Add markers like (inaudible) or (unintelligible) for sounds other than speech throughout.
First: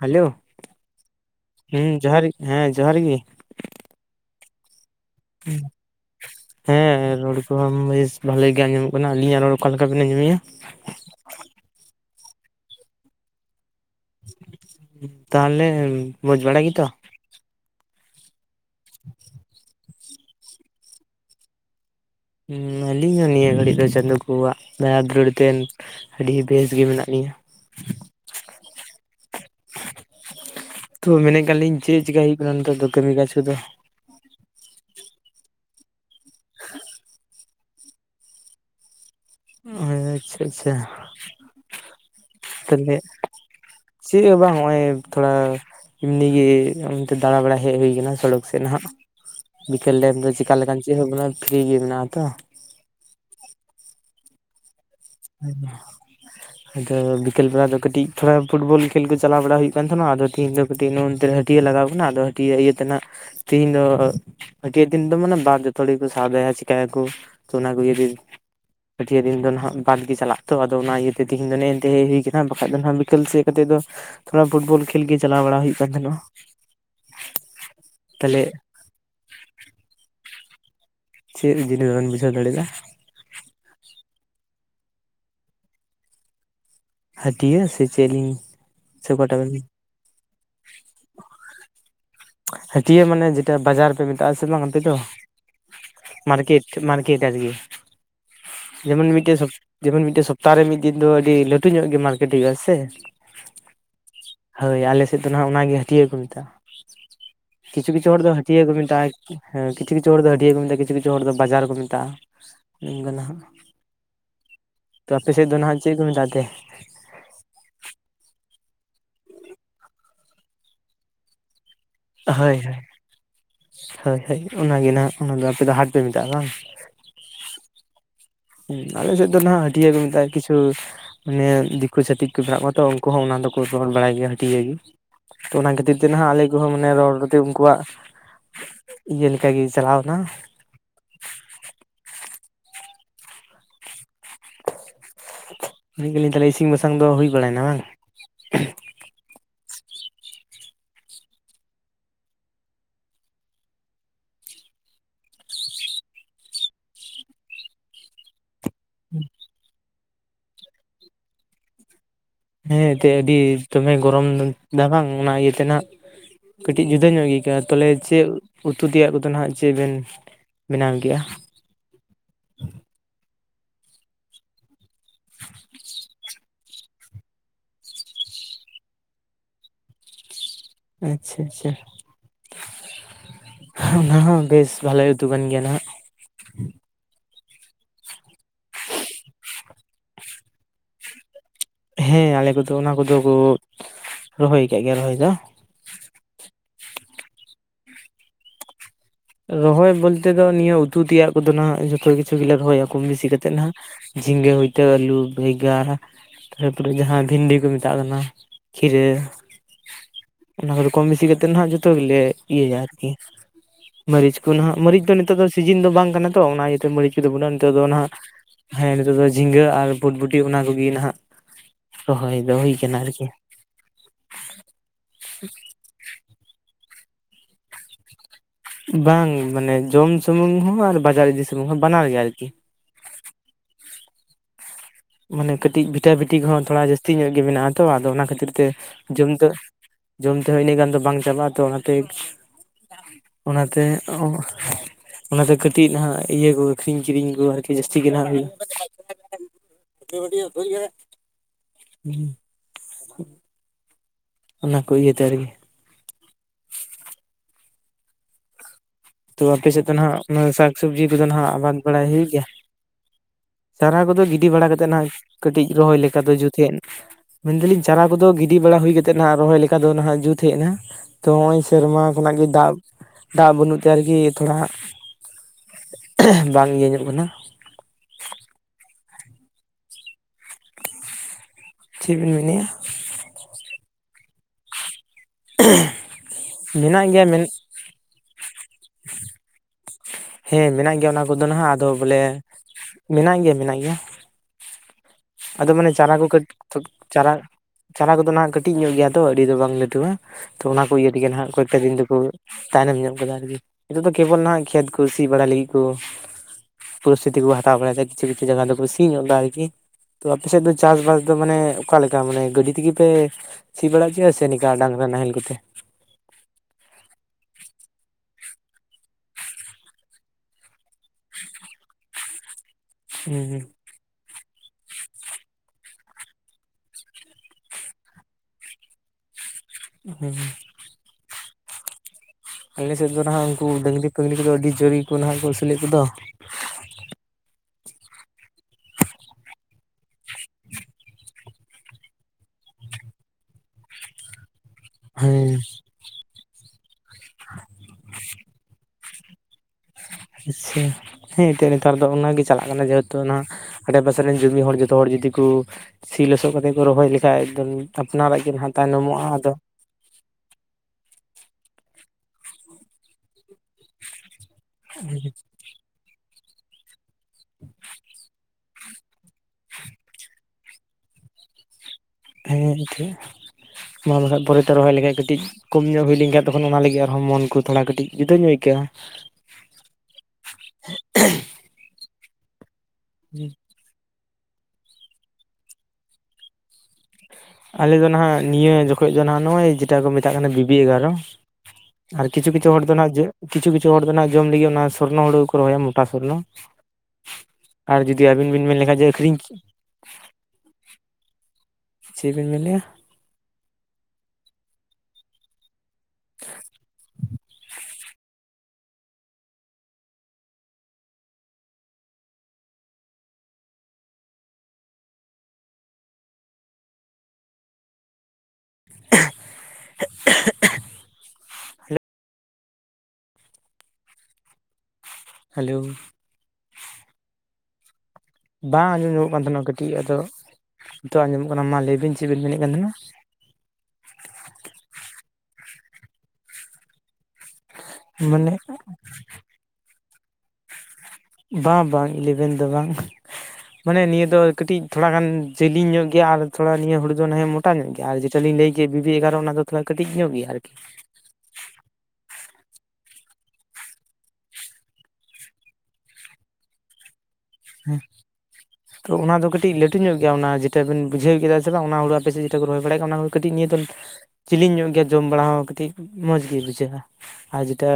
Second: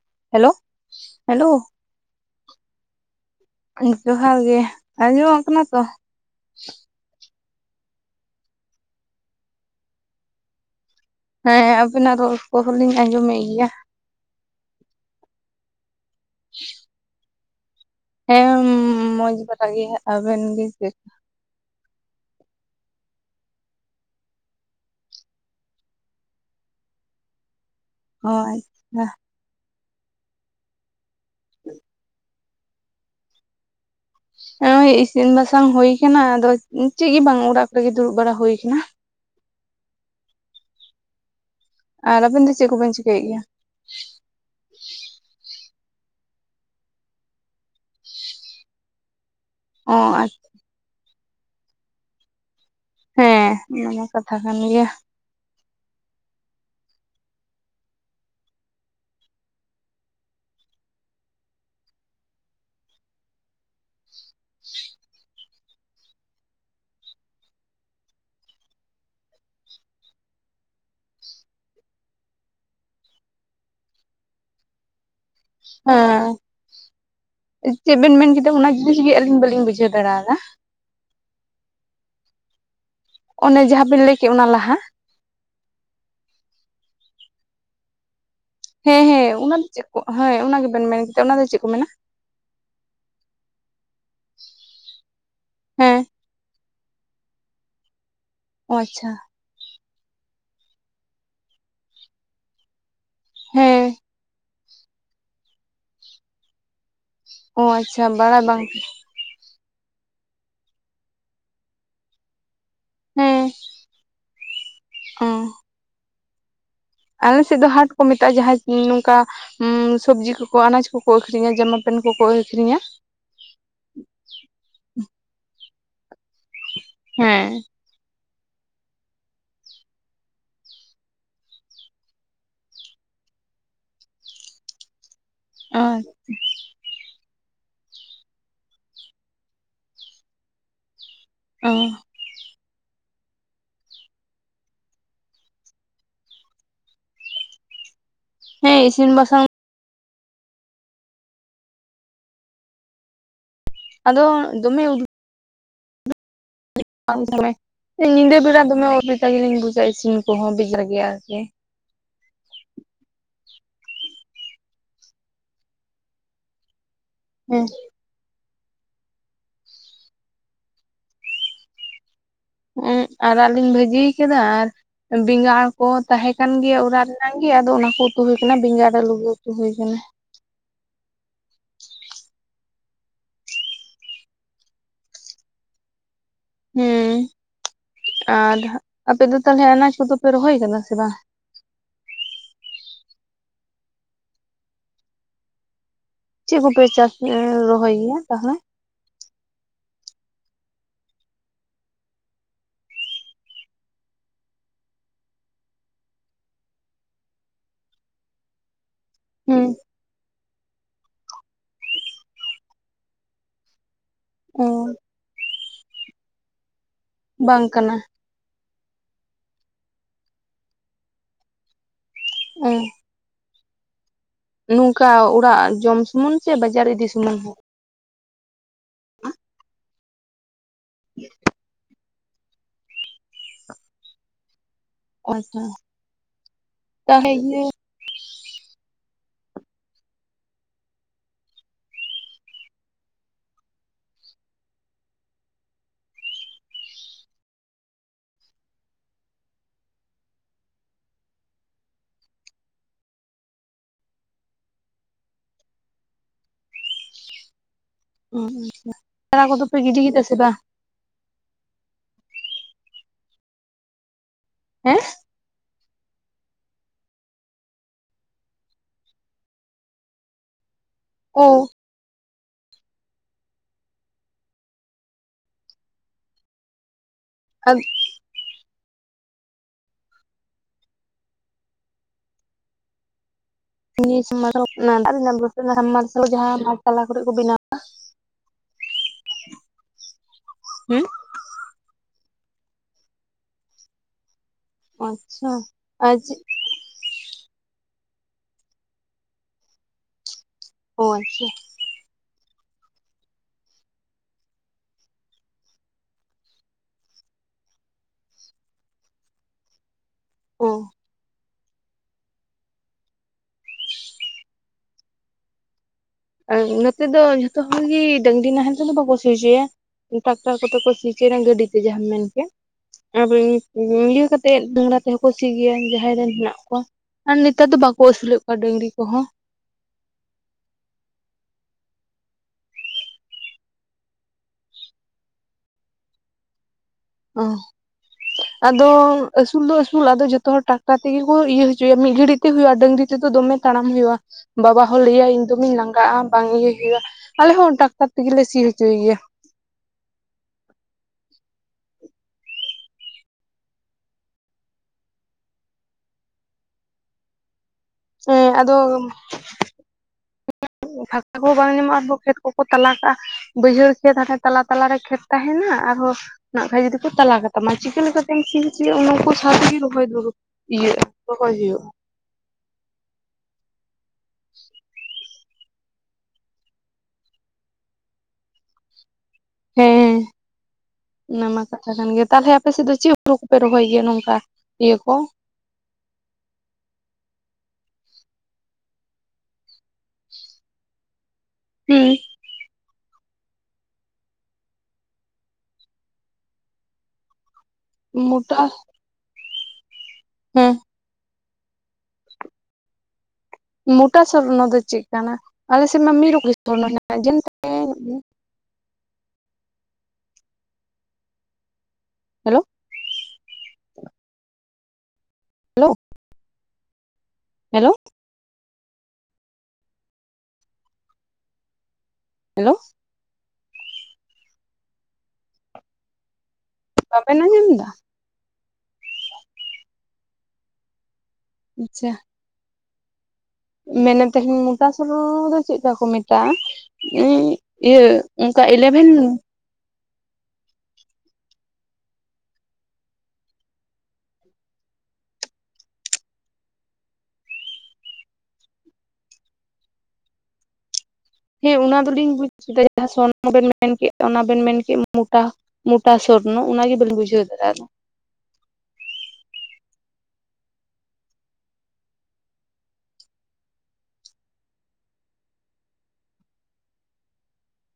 Hello hello ᱦᱸ, ᱡᱚᱦᱟᱨ ᱦᱮᱸ ᱡᱚᱦᱟᱨ ᱜᱮ ᱾ ᱡᱚᱦᱟᱨ ᱜᱮ ᱟᱸᱡᱚᱢᱚᱜ ᱠᱟᱱᱟ ᱛᱚ? ᱦᱮᱸ ᱨᱚᱲ ᱠᱚᱦᱚᱸ ᱵᱮᱥ ᱵᱷᱟᱞᱮ ᱜᱮ ᱟᱸᱡᱚᱢᱚᱜ ᱠᱟᱱᱟ᱾ ᱟᱹᱞᱤᱧᱟᱜ ᱨᱚᱲ ᱚᱠᱟ ᱞᱮᱠᱟ ᱵᱮᱤᱱ ᱟᱸᱡᱚᱢᱮᱜᱼᱟ? ᱦᱮᱸ ᱟᱵᱤᱱᱟᱜ ᱨᱚᱲ ᱠᱚᱦᱚᱸ ᱞᱤᱧ ᱟᱸᱡᱚᱢᱮᱜ ᱜᱮᱭᱟ᱾ ᱛᱟᱦᱚᱞᱮ ᱢᱚᱡᱽ ᱵᱟᱲᱟ ᱜᱮᱛᱚ? ᱦᱮᱸ ᱢᱚᱡᱽ ᱵᱟᱲᱟ ᱜᱮ, ᱟᱵᱮᱱ ᱜᱮ ᱪᱮᱫ ᱦᱸᱻ ᱟᱹᱞᱤᱧ ᱦᱚᱸ ᱱᱤᱭᱟᱹ ᱜᱷᱟᱹᱲᱤᱡ ᱫᱚ ᱪᱟᱸᱫᱳ ᱠᱚᱣᱟᱜ ᱫᱟᱭᱟ ᱫᱩᱞᱟᱹᱲᱛᱮ ᱟᱹᱰᱤ ᱵᱮᱥ ᱜᱮ ᱢᱮᱱᱟᱜ ᱞᱤᱧᱟᱹ ᱚᱸᱻ ᱟᱪᱪᱷᱟ᱾ ᱛᱚ ᱢᱮᱱᱮᱜ ᱠᱟᱱᱟᱞᱤᱧ ᱪᱮᱫ ᱪᱮᱠᱟ ᱦᱩᱭᱩᱜ ᱠᱟᱱᱟ ᱱᱮᱛᱟᱨ ᱫᱚ ᱠᱟᱹᱢᱤ ᱠᱟᱡᱽ ᱠᱚᱫᱚ? ᱦᱳᱭ ᱤᱥᱤᱱ ᱵᱟᱥᱟᱝ ᱦᱩᱭ ᱠᱟᱱᱟ ᱟᱫᱚ ᱪᱮᱜ ᱜᱮ ᱵᱟᱝ ᱚᱲᱟᱜ ᱠᱚᱨᱮ ᱫᱩᱲᱩᱵ ᱵᱟᱲᱟ ᱦᱩᱭ ᱠᱟᱱᱟ᱾ ᱚᱻᱟᱪᱪᱷᱟᱻᱟᱪᱪᱷᱟ᱾ ᱟᱨ ᱟᱵᱤᱱ ᱫᱚ ᱪᱮᱫ ᱠᱚᱵᱤᱱ ᱪᱤᱠᱟᱹᱭᱮᱜ ᱜᱮᱭᱟ? ᱪᱮᱜ ᱦᱚᱸ ᱵᱟᱝ ᱱᱚᱜᱼᱚᱭ ᱛᱷᱚᱲᱟ ᱮᱢᱱᱤᱜ ᱜᱮ ᱚᱱᱛᱮ ᱫᱟᱸᱬᱟ ᱵᱟᱲᱟᱟᱭ ᱦᱮᱡ ᱦᱩᱭ ᱠᱟᱱᱟ ᱥᱚᱲᱚᱠ ᱥᱮᱫ ᱦᱟᱸᱜ᱾ ᱚ ᱵᱤᱠᱮᱞ ᱴᱟᱭᱤᱢ ᱫᱚ ᱪᱮᱠᱟ ᱞᱮᱠᱟᱱ ᱪᱮᱫ ᱦᱚᱸ ᱵᱟᱹᱱᱩᱜᱼᱟ ᱠᱷᱞᱟᱹᱤ ᱤᱭᱟᱹ ᱢᱮᱱᱟᱜᱼᱟ ᱛᱚ᱾ ᱦᱮᱸ ᱚᱱᱟᱢᱟ ᱠᱟᱛᱷᱟ ᱠᱟᱱ ᱜᱮᱭᱟ᱾ ᱦ᱾ ᱟᱫᱚ ᱵᱤᱠᱮᱞ ᱵᱮᱲᱟ ᱫᱚ ᱠᱟᱹᱴᱤᱡ ᱛᱷᱚᱲᱟ ᱯᱷᱩᱴᱵᱚᱞ ᱠᱷᱮᱹᱞ ᱠᱚ ᱪᱟᱞᱟᱣ ᱵᱟᱲᱟ ᱦᱩᱭᱩᱜ ᱠᱟᱱ ᱛᱟᱦᱮᱸᱱᱟ ᱟᱫᱚ ᱛᱮᱦᱮᱧ ᱫᱚ ᱠᱟᱹᱴᱤᱡ ᱱᱚᱱᱛᱮ ᱦᱟᱹᱴᱭᱟᱹ ᱞᱟᱜᱟᱣ ᱠᱟᱱᱟ, ᱟᱫᱚ ᱦᱟᱹᱴᱭᱟᱹ ᱤᱭᱟᱹ ᱛᱮᱱᱟᱜ ᱛᱮᱦᱤᱧ ᱫᱚ ᱦᱟᱹᱴᱤᱭᱹ ᱫᱤᱱ ᱫᱚ ᱢᱟᱱᱮ ᱵᱟᱫ ᱡᱚᱛᱚ ᱦᱚᱲ ᱜᱮᱠᱚ, ᱥᱟᱦᱟᱣ ᱫᱟᱲᱮ ᱭᱟᱠᱚ ᱛᱚ ᱪᱤᱠᱟᱹᱭᱟᱠᱚ ᱛᱚ ᱚᱱᱟ ᱠᱚ ᱡᱩᱫᱤ ᱦᱟᱹᱴᱭᱟᱹ ᱫᱤᱱ ᱫᱚ ᱱᱟᱦᱟᱜ ᱵᱟᱫ ᱜᱮ ᱪᱟᱞᱟᱜ ᱛᱚ ᱟᱫᱚ ᱚᱱᱟ ᱤᱭᱟᱹᱛᱮ ᱛᱮᱦᱧ ᱫᱚ ᱦᱮᱜᱼᱮ ᱚᱱᱛᱮᱦᱮᱸᱜ ᱦᱩᱭ ᱠᱟᱱᱟ᱾ ᱵᱟᱠᱷᱟ ᱫᱚ ᱱᱟᱜ ᱵᱤᱠᱮᱞ ᱥᱮᱮᱫ ᱠᱟᱛᱮᱜ ᱫᱚ ᱛᱷᱚᱲᱟ ᱯᱷᱩᱴᱵᱚᱞ ᱠᱷ ᱜᱮ ᱪᱟᱞᱟᱣ ᱵᱟᱲᱟᱜ ᱦᱮᱸ ᱪᱮᱫ ᱵᱮᱱ ᱢᱮᱱ ᱛᱟᱦᱚᱞᱮ ᱠᱮᱫᱟ ᱚᱱᱟᱜᱤ ᱵᱩᱡ ᱜᱮ ᱟᱞᱤᱧ ᱵᱟᱹᱞᱤᱧ ᱵᱩᱡᱷᱟᱹᱣ ᱫᱟᱲᱮᱟ ᱫᱟ᱾ ᱪᱮᱫ ᱡᱤᱱᱤᱥ ᱵᱟᱵᱤᱱ ᱵᱩᱡᱷᱟᱹᱣ ᱫᱟᱲᱮᱭᱟᱫᱟ? ᱚᱱᱮ ᱡᱟᱦᱟᱸ ᱵᱤᱱ ᱞᱟᱹᱭ ᱠᱮᱜ ᱚᱱᱟ ᱞᱟᱦᱟ? ᱦᱟᱹᱴᱤᱭᱟᱹ ᱥᱮ ᱪᱮᱜ ᱞᱤᱧ ᱥᱮ ᱚᱠᱟᱴᱟᱜ ᱦᱮᱸᱻᱦᱮᱸᱻᱚᱱᱟ ᱵᱮᱱ ᱫᱚ ᱪᱮᱫ ᱠᱚ ᱦᱮᱸ ᱚᱱᱟ ᱜᱮᱵᱮᱱ ᱢᱮᱱ ᱠᱮᱫᱟ ᱚᱱᱟ ᱫᱚ ᱪᱮᱫ ᱠᱚ ᱢᱮᱱᱟ? ᱦᱟᱹᱴᱤᱭᱟᱹ ᱢᱟᱱᱮ ᱡᱮᱴᱟ ᱵᱟᱡᱟᱨ ᱯᱮ ᱢᱮᱛᱟᱜᱼᱟ, ᱥᱮ ᱵᱟᱝ? ᱟᱯᱮ ᱫᱚ ᱦᱮᱸ ᱢᱟᱨᱠᱮᱴ ᱢᱟᱨᱠᱮᱴ ᱟᱨᱠᱤ ᱚ ᱡᱮᱢᱚᱱ ᱟᱪᱪᱷᱟ ᱢᱤᱫᱴᱮᱱ ᱡᱮᱢᱚᱱ ᱢᱤᱫᱴᱮᱱ ᱥᱚᱯᱛᱟ ᱨᱮ ᱢᱤᱜ ᱫᱤᱱ ᱫᱚ ᱟᱹᱰᱤ ᱞᱟᱹᱴᱩ ᱞᱟᱴᱩ ᱧᱚᱜ ᱜᱮ ᱢᱟᱨᱠᱮᱴ ᱦᱩᱭᱩᱜᱼᱟ ᱥᱮ᱾ ᱦᱮᱸ ᱦᱳᱭ ᱟᱞᱮ ᱥᱮᱫ ᱫᱚ ᱱᱟᱜ ᱚᱱᱟᱜᱮ ᱦᱟᱹᱴᱭᱟᱹ ᱜᱮ ᱠᱚ ᱢᱮᱛᱟᱜᱼᱟ᱾ ᱚ ᱠᱤᱪᱷᱩ ᱟᱪᱪᱷᱟ ᱠᱤᱪᱷᱩ ᱦᱚᱲ ᱫᱚ ᱵᱟᱲᱟᱭ ᱵᱟᱝ ᱦᱟᱹᱴᱭᱟᱹ ᱠᱚ ᱢᱮᱛᱟᱜᱼᱟ᱾ ᱦᱮᱸ ᱠᱤᱪᱷᱩ ᱠᱤᱪᱷᱩ ᱦᱚᱲ ᱫᱚ ᱦᱟᱹᱴᱤᱭᱟᱹ ᱠᱚ ᱢᱮᱛᱟᱜᱼᱟ᱾ ᱠᱤᱪᱷᱩ ᱠᱤᱪᱷᱩ ᱫᱚ ᱵᱟᱡᱟᱨ ᱠᱚ ᱢᱮᱛᱟᱜᱼᱟ᱾ ᱩᱱ ᱫᱚ ᱱᱟᱦᱟᱜ ᱦᱮᱸ ᱛᱚ ᱚ ᱟᱯᱮ ᱥᱮᱫ ᱫᱚ ᱱᱟᱦᱟᱜ ᱪᱮᱫ ᱠᱚ ᱢᱮᱛᱟᱜ ᱛᱮ? ᱟᱞᱮ ᱥᱮᱫ ᱫᱚ ᱦᱟᱴ ᱠᱚ ᱢᱮᱛᱟᱜᱼᱟ᱾ ᱡᱟᱦᱟᱸᱭ ᱱᱚᱝᱠᱟ ᱥᱚᱵᱽᱡᱤ ᱠᱚ ᱟᱱᱟᱡ ᱠᱚᱠᱚ ᱟᱹᱠᱷᱨᱤᱧᱟ, ᱡᱮᱢᱚᱱ ᱦᱳᱭᱻᱦᱳᱭᱻᱦᱳᱭᱻᱦᱳᱭᱻᱚᱱᱟᱜᱮ᱾ ᱱᱟᱦᱟᱜ ᱚᱱᱟ ᱫᱚ ᱟᱯᱮ ᱫᱚ ᱦᱟᱴ ᱯᱮ ᱢᱮᱛᱟᱜᱼᱟ ᱵᱟᱝ? ᱦᱮᱸᱻ᱾ ᱦᱮᱸ ᱟᱞᱮ ᱥᱮᱫ ᱫᱚ ᱱᱟᱦᱟᱜ ᱦᱟᱹᱴᱤᱭᱟᱹᱠᱚ ᱢᱮᱛᱟᱜᱼᱟ᱾ ᱠᱤᱪᱷᱩ ᱚᱱᱮ ᱫᱤᱠᱩ ᱪᱷᱟᱹᱛᱤᱠ ᱠᱚ ᱢᱮᱱᱟᱜ ᱠᱚᱣᱟ ᱛᱚ ᱩᱱᱠᱩ ᱦᱚᱸ ᱚᱱᱟ ᱫᱚᱠᱚ ᱨᱚᱦᱚᱲ ᱵᱟᱲᱟᱭ ᱜᱮᱭᱟ ᱦᱟᱹᱴᱤᱭᱟᱹ ᱜᱮ᱾ ᱛᱚ ᱚᱱᱟ ᱚ ᱠᱟᱛᱤᱨ ᱛᱮ ᱱᱟᱦᱟᱜ ᱟᱞᱮ ᱩᱱᱠᱩᱦᱚᱸ ᱢᱟᱱᱮ ᱨᱚᱲ ᱠᱟᱛᱮ ᱩᱱᱠᱩᱣᱟᱜ ᱤᱭᱟᱹ ᱞᱮᱠᱟ ᱜᱮ ᱪᱟᱞᱟᱣ ᱱᱟ᱾ ᱚᱸᱻ ᱢᱤᱫ ᱜᱮᱞᱤᱧ ᱛᱟᱦᱚᱞᱮ ᱤᱥᱤᱱ ᱵᱟᱥᱟᱝ ᱫᱚ ᱦᱩᱭ ᱵᱟᱲᱟᱭ ᱮᱱᱟ ᱵᱟᱝ? ᱦᱮᱸ ᱤᱥᱤᱱ ᱵᱟᱥᱟᱝ ᱟᱫᱚ ᱫᱚᱢᱮ ᱩᱫᱜᱟᱹᱨ᱾ (unintelligible) ᱫᱚᱢᱮ ᱧᱤᱫᱟᱹ ᱵᱮᱲᱟ ᱫᱚᱢᱮ ᱚᱵᱤᱫᱟ ᱜᱮᱞᱤᱧ ᱵᱩᱡᱟ ᱤᱥᱤᱱ ᱠᱚᱦᱚᱸ ᱵᱮᱡᱟ ᱜᱮᱭᱟ ᱟᱨᱠᱤ ᱦᱮᱸ ᱮᱱᱛᱮᱫ ᱟᱹᱰᱤ ᱫᱚᱢᱮ ᱜᱚᱨᱚᱢ ᱮᱢ ᱫᱟ ᱵᱟᱝ ᱚᱱᱟ ᱤᱭᱟᱹᱛᱮ ᱱᱟᱱᱟᱜ ᱠᱟᱹᱴᱤᱡ ᱡᱩᱫᱟᱹ ᱧᱚᱜ ᱦᱮᱸ ᱟᱹᱭᱠᱟᱹᱜᱼᱟ ᱛᱟᱦᱚᱞᱮ ᱪᱮᱫ ᱩᱛᱩ ᱛᱮᱭᱟᱜ ᱠᱚᱫᱚ ᱱᱟᱦᱟᱜ ᱪᱮᱫ ᱵᱮᱱ ᱵᱮᱱᱟᱣ ᱜᱮᱭᱟ ᱟᱨᱟᱜ ᱞᱤᱧ ᱵᱷᱟᱹᱡᱤᱭ ᱠᱟᱫᱟ ᱟᱨ ᱵᱮᱸᱜᱟᱲ ᱠᱚ ᱛᱟᱦᱮᱸ ᱠᱟᱱ ᱜᱮᱭᱟ ᱚᱲᱟᱜ ᱨᱮᱱᱟᱜ ᱜᱮ ᱟᱫᱚ ᱚᱱᱟᱠᱚ ᱩᱛᱩ ᱦᱩᱭ ᱟᱠᱟᱱᱟ ᱵᱮᱸᱜᱟᱲ ᱟᱨ ᱟᱞᱩ ᱜᱮ ᱩᱛᱩ ᱦᱩᱭ ᱟᱠᱟᱱᱟ ᱟᱪᱪᱷᱟ ᱟᱪᱪᱷᱟ ᱚᱱᱟ ᱦᱚᱸ ᱵᱮᱥ ᱵᱷᱟᱞᱮ ᱩᱛᱩ ᱠᱟᱱ ᱜᱮᱭᱟ ᱱᱟᱜ ᱦᱮᱸ ᱟᱨ ᱟᱯᱮ ᱫᱚ ᱛᱟᱦᱚᱞᱮ ᱟᱱᱟᱡ ᱠᱚᱫᱚ ᱯᱮ ᱨᱚᱦᱚᱭ ᱟᱠᱟᱫᱟ ᱥᱮ ᱵᱟᱝ ᱦᱮᱸ ᱟᱞᱮ ᱠᱚᱫᱚ ᱚᱱᱟ ᱠᱚᱫᱚ ᱠᱚ ᱨᱚᱦᱚᱭ ᱟᱠᱟᱜ ᱜᱮᱭᱟ ᱟᱞᱮ ᱥᱮᱫ ᱫᱚ ᱪᱮᱫ ᱠᱚᱯᱮ ᱪᱟᱥ ᱨᱚᱦᱚᱭ ᱜᱮᱭᱟ ᱛᱟᱦᱚᱞᱮ ᱨᱚᱦᱚᱭ ᱵᱚᱞᱛᱮ ᱫᱚ ᱱᱤᱭᱟᱹ ᱩᱛᱩ ᱛᱮᱭᱟᱜ ᱠᱚᱫᱚ ᱡᱚᱛᱚ ᱠᱤᱪᱷᱩ ᱜᱮᱞᱮ ᱨᱚᱦᱚᱭᱟ ᱠᱚᱢ ᱵᱤᱥᱤ ᱠᱟᱛᱮᱫ ᱱᱟᱜ ᱡᱷᱤᱸᱜᱟᱹ ᱦᱩᱛᱟ ᱟᱞᱩ ᱵᱮᱸᱜᱟᱲ ᱛᱟᱨᱟᱯᱚᱨᱮ ᱡᱟᱦᱟᱸ ᱵᱷᱤᱱᱰᱤ ᱠᱚ ᱢᱮᱛᱟᱜ ᱠᱟᱱᱟ ᱠᱷᱤᱨᱟᱹ ᱦᱩᱸ ᱚᱱᱟ ᱠᱚᱨᱮ ᱠᱚᱢ ᱵᱮᱥᱤ ᱠᱟᱛᱮ ᱱᱟᱜ ᱡᱚᱛᱚ ᱜᱮᱞᱮ ᱤᱭᱟᱹᱭᱟ ᱟᱨᱠᱤ ᱢᱟᱹᱨᱤᱪ ᱠᱚ ᱚ ᱱᱟᱦᱟᱜ ᱢᱟᱹᱨᱤᱪ ᱫᱚ ᱱᱤᱛᱚᱜ ᱫᱚ ᱥᱤᱡᱤᱱ ᱫᱚ ᱵᱟᱝ ᱠᱟᱱᱟ ᱛᱚ ᱚᱱᱟ ᱤᱭᱟᱹᱛᱮ ᱢᱟᱹᱨᱤᱪ ᱠᱚᱫᱚ ᱵᱟᱹᱱᱩᱜᱼᱟ ᱵᱟᱝ ᱱᱤᱛᱚᱜ ᱫᱚ ᱠᱟᱱᱟ ᱱᱟᱦᱟᱜ ᱦᱮᱸ ᱱᱤᱛᱚᱜ ᱫᱚ ᱡᱷᱤᱸᱜᱟᱹ ᱟᱨ ᱵᱩᱨᱵᱩᱴᱤ ᱚᱱᱟ ᱠᱚᱜᱮ ᱱᱟᱦᱟᱜ ᱨᱚᱦᱚᱭ ᱫᱚ ᱚ ᱦᱩᱭ ᱟᱠᱟᱱᱟ ᱟᱨᱠᱤ ᱱᱚᱝᱠᱟ ᱚᱲᱟᱜ ᱡᱚᱢ ᱥᱩᱢᱩᱝ ᱥᱮ ᱵᱟᱡᱟᱨ ᱤᱫᱤ ᱥᱩᱢᱩᱱ ᱦᱚᱸ ᱵᱟᱝ ᱢᱟᱱᱮ ᱡᱚᱢ ᱥᱩᱢᱩᱝ ᱦᱚᱸ ᱟᱨ ᱵᱟᱡᱟᱨ ᱤᱫᱤ ᱥᱩᱢᱩᱝ ᱦᱚᱸ ᱵᱟᱱᱟᱨ ᱜᱮ ᱟᱨᱠᱤ ᱢᱟᱱᱮ ᱟᱪᱪᱷᱟ ᱠᱟᱹᱴᱤᱡ ᱵᱷᱤᱴᱟᱵᱷᱤᱴᱤ ᱠᱚᱦᱚᱸ ᱛᱷᱚᱲᱟ ᱡᱟᱹᱥᱛᱤ ᱛᱟᱦᱚᱞᱮ ᱧᱚᱜ ᱜᱮ ᱤᱭᱟᱹ ᱢᱮᱱᱟᱜᱼᱟ ᱟᱛᱚ ᱟᱫᱚ ᱚᱱᱟ ᱠᱷᱟᱹᱛᱤᱨ ᱛᱮ ᱡᱚᱢᱛᱮ ᱡᱚᱢ ᱛᱮᱦᱚᱸ ᱤᱱᱟᱹᱜ ᱜᱟᱱ ᱫᱚ ᱵᱟᱝ ᱪᱟᱵᱟᱜᱼᱟ ᱛᱚ ᱚᱱᱟᱛᱮ ᱚᱱᱟ ᱛᱮ ᱚ ᱚᱱᱟᱛᱮ ᱠᱟᱹᱴᱤᱡ ᱱᱟᱦᱟᱜ ᱤᱭᱟᱹ ᱠᱚ ᱟᱹᱠᱷᱨᱤᱧ ᱠᱤᱨᱤᱧ ᱠᱚ ᱟᱨᱠᱤ ᱡᱟᱹᱥᱛᱤ ᱜᱮ ᱦᱟᱜ ᱦᱩᱭᱩᱜ ᱦᱩᱸ ᱻ (inaudible) ᱚᱱᱟ ᱠᱚ ᱤᱭᱟᱹᱛᱮ ᱟᱨᱜᱮ ᱦᱩᱜ ᱩ ᱛᱚᱲᱟ ᱠᱚᱫᱚ ᱯᱮ ᱜᱤᱰᱤ ᱠᱮᱫᱟ ᱥᱮ ᱵᱟᱝ ᱥᱚᱵᱡᱤ ᱠᱚᱫᱚ ᱦᱟᱜ ᱵᱟᱫᱽ ᱵᱟᱲᱟᱭ ᱦᱩᱭᱩᱜ ᱜᱮᱭᱟ ᱪᱟᱨᱦᱟ ᱠᱚᱫᱚ ᱜᱤᱰᱤ ᱵᱟᱲᱟ ᱠᱟᱛᱮᱫ ᱦᱮᱸ? ᱦᱟᱜ ᱠᱟᱹᱴᱤᱡ ᱨᱚᱦᱚᱭ ᱞᱮᱠᱟ ᱫᱚ ᱡᱩᱛᱮᱫ ᱢᱮᱱᱫᱟᱞᱤᱧ ᱪᱟᱨᱟ ᱠᱚᱫᱚ ᱜᱤᱰᱤ ᱵᱟᱲᱟ ᱦᱩᱭ ᱠᱟᱛᱮᱫ ᱱᱟᱜ ᱨᱚᱦᱚᱭ ᱞᱮᱠᱟ ᱫᱚ ᱱᱟᱜ ᱡᱩᱛ ᱦᱮᱡ ᱮᱱᱟ ᱛᱚ ᱦᱚᱜᱼᱚᱭ ᱚ ᱥᱮᱨᱢᱟ ᱠᱷᱚᱱᱟᱜ ᱜᱮ ᱫᱟᱜ, ᱫᱟᱜ ᱵᱟᱹᱱᱩᱜ ᱛᱮ ᱟᱨᱠᱤ ᱛᱷᱚᱲᱟ ᱵᱟᱝ ᱤᱭᱟᱹ ᱧᱚᱜ ᱠᱟᱱᱟ (inaudible) (unintelligible) ᱪᱮᱫ ᱵᱤᱱ ᱢᱮᱱᱮᱜᱼᱟ (inaudible) (inaudible) (inaudible) (inaudible) ᱢᱮᱱᱟᱜ ᱜᱮᱭᱟ ᱢᱮᱱ ᱵᱮᱱᱟᱣ (unintelligible) (inaudible) ᱦᱮᱸ ᱢᱮᱱᱟᱜ ᱜᱮᱭᱟ ᱚᱱᱟ ᱠᱚᱫᱚ ᱱᱟᱦᱟᱜ ᱟᱫᱚ ᱵᱚᱞᱮ ᱢᱮᱱᱟᱜ ᱜᱮᱭᱟ ᱢᱮᱱᱟᱜ ᱜᱮᱭᱟ ᱟᱪᱪᱷᱟ ᱟᱫᱚ ᱢᱟᱱᱮ ᱪᱟᱨᱟ ᱟᱪ ᱠᱚ (inaudible) ᱪᱟᱨᱟ, ᱪᱟᱨᱟ ᱠᱚᱫᱚ ᱱᱟᱜ ᱠᱟᱹᱴᱤᱡ ᱧᱚᱜ ᱜᱮᱭᱟ ᱛᱚ ᱟᱹᱰᱤ ᱫᱚ ᱵᱟᱝ ᱞᱟᱹᱴᱩᱣᱟ ᱛᱚ ᱚᱱᱟ ᱠᱚ ᱚ ᱤᱭᱟᱹ ᱛᱮᱜᱮ ᱟᱪᱪᱷᱟ ᱱᱟᱦᱟᱜ ᱠᱚᱭᱮᱴᱟ ᱫᱤᱱ ᱫᱚᱠᱚ ᱛᱟᱭᱱᱚᱢ ᱧᱚᱜ ᱠᱟᱫᱟ ᱟᱨᱠᱤ ᱱᱤᱛᱚᱜ ᱫᱚ ᱠᱮᱵᱚᱞ ᱱᱟᱦᱟᱜ ᱠᱷᱮᱛ ᱠᱚ ᱥᱤ ᱵᱟᱲᱟ ᱞᱟᱹᱜᱤᱜ ᱠᱚ ᱯᱚᱨᱤᱥᱛᱷᱤᱛᱤ ᱠᱚ ᱦᱟᱛᱟᱣ ᱵᱟᱲᱟ ᱮᱫᱟ ᱠᱤᱪᱷᱩ ᱠᱤᱪᱷᱩ ᱡᱟᱭᱜᱟ ᱫᱚᱠᱚ ᱥᱤᱧ ᱚᱫᱟ ᱟᱨᱠᱤ ᱛᱚ ᱟᱯᱮ ᱥᱮᱫ ᱚ ᱫᱚ ᱪᱟᱥᱵᱟᱥ ᱫᱚ ᱢᱟᱱᱮ ᱚᱠᱟ ᱞᱮᱠᱟ ᱢᱟᱱᱮ ᱜᱟᱹᱰᱤ ᱛᱮᱜᱮ ᱯᱮ ᱥᱤ ᱵᱟᱲᱟ ᱚᱪᱚᱭᱟ ᱥᱮ ᱱᱤᱝᱠᱟ ᱰᱟᱝᱨᱟ ᱱᱟᱦᱮᱞ ᱠᱚᱛᱮ ᱟᱨ ᱱᱚᱛᱮ ᱫᱚ ᱡᱷᱚᱛᱚ ᱦᱚᱲ ᱜᱮ ᱰᱟᱝᱨᱤ ᱱᱟᱦᱮᱞ ᱛᱮᱫᱚ ᱵᱟᱠᱚ ᱥᱤ ᱦᱚᱪᱚᱭᱟ ᱴᱟᱠᱴᱟᱨ ᱠᱚᱛᱮ ᱠᱚ (inaudible) ᱜᱟᱹᱰᱤ ᱛᱮ ᱡᱟᱦᱟᱢ ᱢᱮᱱ ᱠᱮᱫ ᱦᱩᱸ (unintelligible) (inaudible) ᱤᱭᱟᱹ ᱠᱟᱛᱮᱜ ᱰᱟᱝᱨᱟ ᱛᱮᱦᱚᱸ ᱠᱚ ᱥᱤ ᱜᱮᱭᱟ ᱡᱟᱦᱟᱭ ᱨᱮᱱ ᱦᱮᱱᱟᱜ ᱠᱚᱣᱟ ᱟᱨ ᱱᱮᱛᱟᱨ ᱫᱚ ᱵᱟᱠᱚ ᱟᱹᱥᱩᱞᱮᱫ ᱠᱚᱣᱟ ᱰᱟᱹᱝᱨᱤ ᱠᱚᱦᱚᱸ ᱦᱩᱸ ᱟᱞᱮ ᱥᱮᱫ ᱫᱚ ᱱᱟᱦᱟᱜ ᱩᱱᱠᱩ ᱰᱟᱝᱨᱤ ᱯᱟᱝᱨᱤ ᱠᱚᱫᱚ ᱟᱹᱰᱤ ᱡᱩᱨ ᱜᱮᱠᱚ ᱱᱟᱦᱟᱜ ᱠᱚ ᱟᱹᱥᱩᱞᱮᱫ ᱠᱚᱫᱚ ᱚ ᱟᱫᱚ ᱟᱹᱥᱩᱞ ᱫᱚ ᱟᱹᱥᱩᱞ ᱟᱫᱚ ᱡᱚᱛᱚ ᱦᱚᱲ ᱴᱟᱠᱴᱟᱨ ᱛᱮᱜᱮ ᱠᱚ ᱤᱭᱟᱹ ᱦᱚᱪᱚᱭᱟ ᱢᱤᱫ ᱜᱷᱟᱹᱲᱤᱡ ᱛᱤ ᱦᱩᱭᱩᱜ-ᱟ ᱰᱟᱝᱨᱤ ᱛᱮᱫᱚ ᱫᱚᱢᱮ ᱛᱟᱲᱟᱢ ᱦᱳᱭᱳᱜᱼᱟ᱾ ᱵᱟᱵᱟ ᱦᱚᱸ ᱞᱟᱹᱭᱟᱭ ᱤᱧ ᱦᱮᱸ ᱫᱚᱢᱮᱧ ᱞᱟᱸᱜᱟᱜᱼᱟ ᱵᱟᱝ ᱤᱭᱟᱹᱭ ᱦᱳᱭᱳᱜ-ᱟ, ᱟᱞᱮ ᱦᱚᱸ ᱴᱟᱠᱛᱟᱨ ᱛᱮᱜᱮ ᱞᱮ ᱥᱤ ᱦᱚᱪᱚᱭ ᱜᱮᱭᱟ᱾ ᱟᱪᱪᱷᱟ ᱦᱮᱸ ᱮᱱᱛᱮᱫ ᱱᱮᱛᱟᱨ ᱫᱚ ᱚᱱᱟᱜᱮ ᱪᱟᱞᱟᱜ ᱠᱟᱱᱟ ᱡᱮᱦᱩᱛᱩ ᱚᱱᱟ᱾ ᱟᱰᱮᱯᱟᱥᱮ ᱨᱮᱱ ᱡᱩᱫᱤ ᱦᱚᱲ ᱡᱷᱚᱛᱚ ᱦᱚᱲ ᱡᱩᱫᱤ ᱠᱚ ᱥᱤ ᱞᱚᱥᱚᱜ ᱠᱟᱛᱮᱜ ᱠᱚ ᱨᱚᱦᱚᱭ ᱞᱮᱠᱷᱟᱡ, ᱟᱯᱱᱟᱨᱟᱜ ᱦᱮᱸ ᱜᱮ ᱱᱟᱦᱟᱜ ᱟᱫᱚ ᱛᱟᱭᱱᱚᱢᱚᱜ-ᱟ, ᱟᱫᱚ ᱯᱷᱟᱸᱠᱟ ᱠᱚᱦᱚᱸ ᱵᱟᱝ ᱧᱟᱢᱚᱜᱼᱟ ᱵᱟᱹᱫ ᱠᱷᱮᱛ ᱠᱚᱠᱚ ᱛᱟᱞᱟ ᱠᱟᱜᱼᱟ ᱵᱟᱹᱭᱦᱟᱹᱲ ᱠᱷᱮᱛ ᱦᱟᱱᱮ ᱛᱟᱞᱟ ᱛᱟᱞᱟᱨᱮ ᱠᱷᱮᱛ ᱛᱟᱦᱮᱱᱟ ᱟᱨᱦᱚᱸ ᱱᱟᱜ ᱠᱷᱟᱡ ᱡᱩᱫᱤ ᱠᱚ ᱛᱟᱞᱟ ᱠᱟᱛᱟᱢᱟ ᱪᱤᱠᱟᱹ ᱞᱮᱠᱟᱛᱮᱢ ᱥᱤ ᱦᱚᱪᱚᱭᱟ ᱚᱱᱠᱩ ᱥᱟᱶ ᱛᱮᱜᱮ ᱨᱚᱦᱚᱭ ᱫᱚ᱾ ᱤᱭᱟᱹᱜᱼᱟ ᱨᱚᱦᱚᱭ ᱦᱳᱭᱳᱜᱼᱟ᱾ ᱦᱮᱸ ᱮᱱᱛᱮ ᱢᱟ ᱵᱟᱠᱷᱟᱡ ᱯᱚᱨᱮᱛᱮ ᱨᱚᱦᱚᱭ ᱞᱮᱠᱷᱟᱡ ᱠᱟᱹᱴᱤᱡ᱾ ᱠᱚᱢ ᱧᱚᱜ ᱦᱩᱭ ᱞᱮᱱᱠᱷᱟᱱ ᱛᱚᱠᱷᱚᱱ ᱚᱱᱟ ᱞᱟᱹᱜᱤᱫ ᱟᱨᱦᱚᱸ ᱢᱚᱱ ᱠᱚ ᱛᱷᱚᱲᱟ ᱠᱟᱹᱴᱤᱡ ᱡᱩᱫᱟᱹ ᱧᱚᱜ ᱟᱹᱭᱠᱟᱹᱜᱼᱟ᱾ ᱦᱮᱸ ᱚᱱᱟ ᱢᱟ ᱠᱟᱛᱷᱟ ᱠᱟᱱ ᱜᱮᱛᱟᱦᱞᱮ ᱟᱯᱮᱥᱮᱫ ᱫᱚ ᱪᱮᱫ ᱦᱩᱲᱩ ᱠᱚᱯᱮ ᱨᱚᱦᱚᱭ ᱜᱮᱭᱟ ᱱᱚᱝᱠᱟ? ᱤᱭᱟᱹ ᱠᱚ ᱟᱞᱮ ᱫᱚ ᱱᱟᱦᱟᱜ ᱱᱤᱭᱟᱹ ᱡᱚᱠᱷᱚᱡ ᱫᱚ ᱱᱟᱦᱟᱜ ᱱᱚᱜᱼᱚᱭ ᱡᱮᱴᱟ ᱠᱚ ᱢᱮᱛᱟᱜ ᱠᱟᱱᱟ ᱵᱤᱵᱤ ᱮᱜᱟᱨᱚ ᱦᱩᱸ ᱟᱨ ᱠᱤᱪᱷᱩ ᱠᱤᱪᱷᱩ ᱦᱚᱲ ᱫᱚ ᱱᱟᱜ ᱡᱮ, ᱠᱤᱪᱷᱩ ᱠᱤᱪᱷᱩ ᱦᱚᱲ ᱫᱚ ᱱᱟᱜ ᱡᱚᱢ ᱞᱟᱹᱜᱤᱫ ᱚᱱᱟ ᱥᱚᱨᱱᱚ ᱦᱩᱲᱩ ᱜᱮᱠᱚ ᱨᱚᱦᱚᱭᱟ ᱢᱚᱴᱟ ᱥᱚᱨᱱᱚ᱾ ᱟᱨ ᱡᱩᱫᱤ ᱟᱵᱤᱱ ᱢᱚᱴᱟ ᱵᱤᱱ ᱢᱮᱱᱞᱮᱠᱷᱟᱡ ᱡᱮ ᱟᱹᱠᱷᱨᱤᱧ ᱦᱮᱸ ᱪᱮᱫ ᱵᱤᱱ ᱢᱮᱱᱮᱜᱼᱟ? ᱢᱚᱴᱟ ᱥᱚᱨᱱᱚ ᱫᱚ ᱪᱮᱜᱠᱟᱱᱟ, ᱟᱞᱮ ᱥᱮᱫ ᱢᱟ (inaudible) hello hello hello hello hello hello ᱵᱟᱵᱤᱱ ᱟᱸᱡᱚᱢ ᱫᱟ? ᱵᱟᱝ ᱟᱸᱡᱚᱢ ᱧᱟᱢᱚᱜ ᱠᱟᱱ ᱛᱟᱦᱮᱱᱟ ᱠᱟᱹᱴᱤᱡ ᱟᱫᱚ ᱱᱤᱛᱚᱜ ᱟᱸᱡᱚᱢᱚᱜ ᱠᱟᱱᱟ, ᱢᱟ ᱞᱮ ᱟᱪᱪᱷᱟ ᱵᱤᱱ ᱪᱮᱫ ᱵᱤᱱ ᱢᱮᱱᱮᱫ ᱠᱟᱱ ᱛᱟᱦᱮᱱᱟ? ᱢᱮᱱᱮᱫ ᱛᱟᱦᱮᱱ ᱢᱚᱴᱟ ᱦᱳᱞᱚ ᱫᱚ ᱪᱮᱫᱠᱟ ᱠᱚ ᱢᱮᱛᱟᱜᱼᱟ᱾ ᱤᱧ ᱤᱭᱟᱹ ᱢᱟᱱᱮ ᱚᱱᱠᱟ ᱤᱞᱮᱵᱷᱮᱱ ᱵᱟ ᱵᱟᱝ ᱤᱞᱤᱵᱷᱮᱱ ᱫᱚ ᱵᱟᱝ ᱢᱟᱱᱮ ᱱᱤᱭᱟᱹ ᱫᱚ ᱠᱟᱹᱴᱤᱡ ᱛᱷᱚᱲᱟ ᱜᱟᱱ ᱡᱮᱞᱤᱧ ᱧᱚᱜ ᱜᱮᱭᱟ, ᱟᱨ ᱛᱷᱚᱲᱟ ᱱᱤᱭᱟᱹ ᱦᱩᱲᱩ ᱫᱚ (inaudible) ᱢᱚᱴᱟ ᱧᱚᱜ ᱜᱮᱭᱟ, ᱟᱨ ᱡᱮᱴᱟ ᱞᱤᱧ ᱞᱟᱹᱭ ᱠᱮᱜ ᱵᱤᱵᱤ ᱮᱜᱟᱨᱚ ᱚᱱᱟ ᱫᱚ ᱠᱟᱹᱴᱤᱡ ᱧᱚᱜ ᱜᱮᱭᱟ ᱟᱨᱠᱤ᱾ ᱦᱮᱸ ᱚᱱᱟ ᱫᱚᱞᱤᱧ ᱵᱩᱡ ᱠᱮᱫᱟ ᱡᱟᱦᱟᱸ ᱥᱚᱱᱱᱚ ᱵᱮᱱ ᱢᱮᱱ ᱠᱮᱫ ᱚᱱᱟ ᱵᱮᱱ ᱢᱮᱱᱠᱮᱫ ᱢᱚᱴᱟ ᱢᱩᱴᱟ ᱥᱚᱨᱱᱚ ᱚᱱᱟᱜᱮ ᱵᱟᱹᱞᱤᱧ ᱵᱩᱡᱷᱟᱹᱣ ᱫᱟᱲᱮᱭᱟᱫᱟ᱾ (unintelligible) ᱛᱚ ᱚᱱᱟᱫᱚ ᱠᱟᱹᱴᱤᱡ ᱞᱟᱹᱴᱩ ᱧᱚᱜ ᱜᱮᱭᱟ ᱚᱱᱟ ᱡᱮᱴᱟ ᱵᱮᱱ ᱵᱩᱡᱷᱟᱹᱣ ᱠᱮᱫᱟ ᱥᱮ ᱵᱟᱝ ᱚᱱᱟ ᱦᱩ ᱟᱮᱯᱮᱥᱮᱫ ᱡᱮᱴᱟ ᱠᱚ ᱨᱚᱦᱚᱭ ᱵᱟᱲᱟᱭᱟᱼᱟ ᱚᱱᱟ ᱦᱩ ᱠᱟᱹᱴᱤᱡ ᱱᱤᱭᱮ ᱫᱚ ᱡᱤᱞᱤᱧ ᱧᱚᱜ ᱜᱮᱭᱟ ᱡᱚᱢ ᱵᱟᱲᱟ ᱦᱚᱸ ᱠᱟᱹᱴᱤᱡ ᱢᱚᱡᱽ ᱜᱮ ᱵᱩᱡᱷᱟᱹᱜᱼᱟ ᱟᱨ ᱡᱮᱴᱟ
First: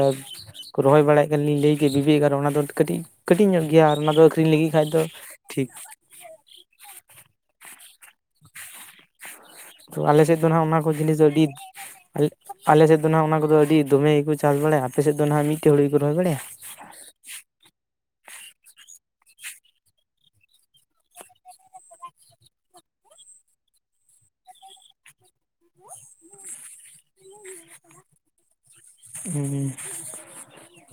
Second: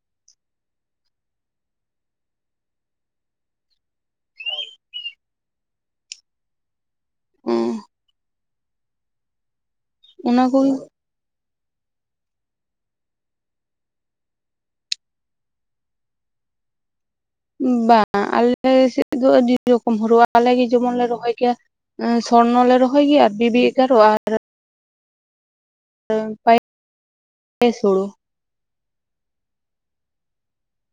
ᱨᱚᱦᱚᱭ ᱵᱟᱲᱟᱭᱮᱫ (inaudible) ᱞᱟᱹᱭ (unintelligible) ᱟᱨ ᱚᱱᱟ ᱫᱚ ᱠᱟᱹᱴᱤᱡ ᱠᱟᱹᱴᱤᱡ ᱧᱚᱜ ᱜᱮᱭᱟ ᱟᱨ ᱚᱱᱟ ᱫᱚ ᱟᱠᱷᱨᱤᱧ ᱞᱟᱹᱜᱤᱫ ᱠᱷᱟᱡ ᱫᱚ ᱴᱷᱤᱠ᱾ ᱦᱮᱸ ᱛᱚ ᱟᱞᱮ ᱥᱮᱫ ᱫᱚ ᱱᱟᱜᱷ ᱚᱱᱟ ᱠᱚ ᱡᱤᱱᱤᱥ ᱫᱚ ᱟᱞᱮ ᱥᱮᱫ ᱫᱚ ᱱᱟᱜᱷ ᱚᱱᱟ ᱠᱚᱫᱚ ᱟᱹᱰᱤ ᱫᱚᱢᱮ ᱜᱮᱠᱚ ᱪᱟᱥ ᱵᱟᱲᱟᱭᱟ ᱟᱯᱮ ᱥᱮᱫ ᱫᱚ ᱱᱟᱜᱷ ᱢᱤᱫᱴᱮᱡ ᱦᱩᱲᱩ ᱜᱮᱠᱚ ᱨᱚᱦᱚᱭ ᱵᱟᱲᱟᱭᱟ? ᱵᱟᱝ ᱟᱞᱮ ᱥᱮᱫ ᱫᱚ ᱟᱹᱰᱤ ᱨᱚᱠᱚᱢ ᱦᱳᱲᱳ ᱟᱞᱮ ᱜᱮ ᱡᱮᱢᱚᱱ ᱞᱮ ᱨᱚᱦᱚᱭ ᱜᱮᱭᱟ ᱥᱚᱨᱱᱚ ᱞᱮ ᱨᱚᱦᱚᱭ ᱜᱮᱭᱟ ᱟᱨ ᱵᱤᱵᱤ ᱮᱜᱟᱨᱚ ᱟᱨ ᱯᱟᱭᱮᱥ ᱦᱳᱲᱳ ᱦᱮᱸ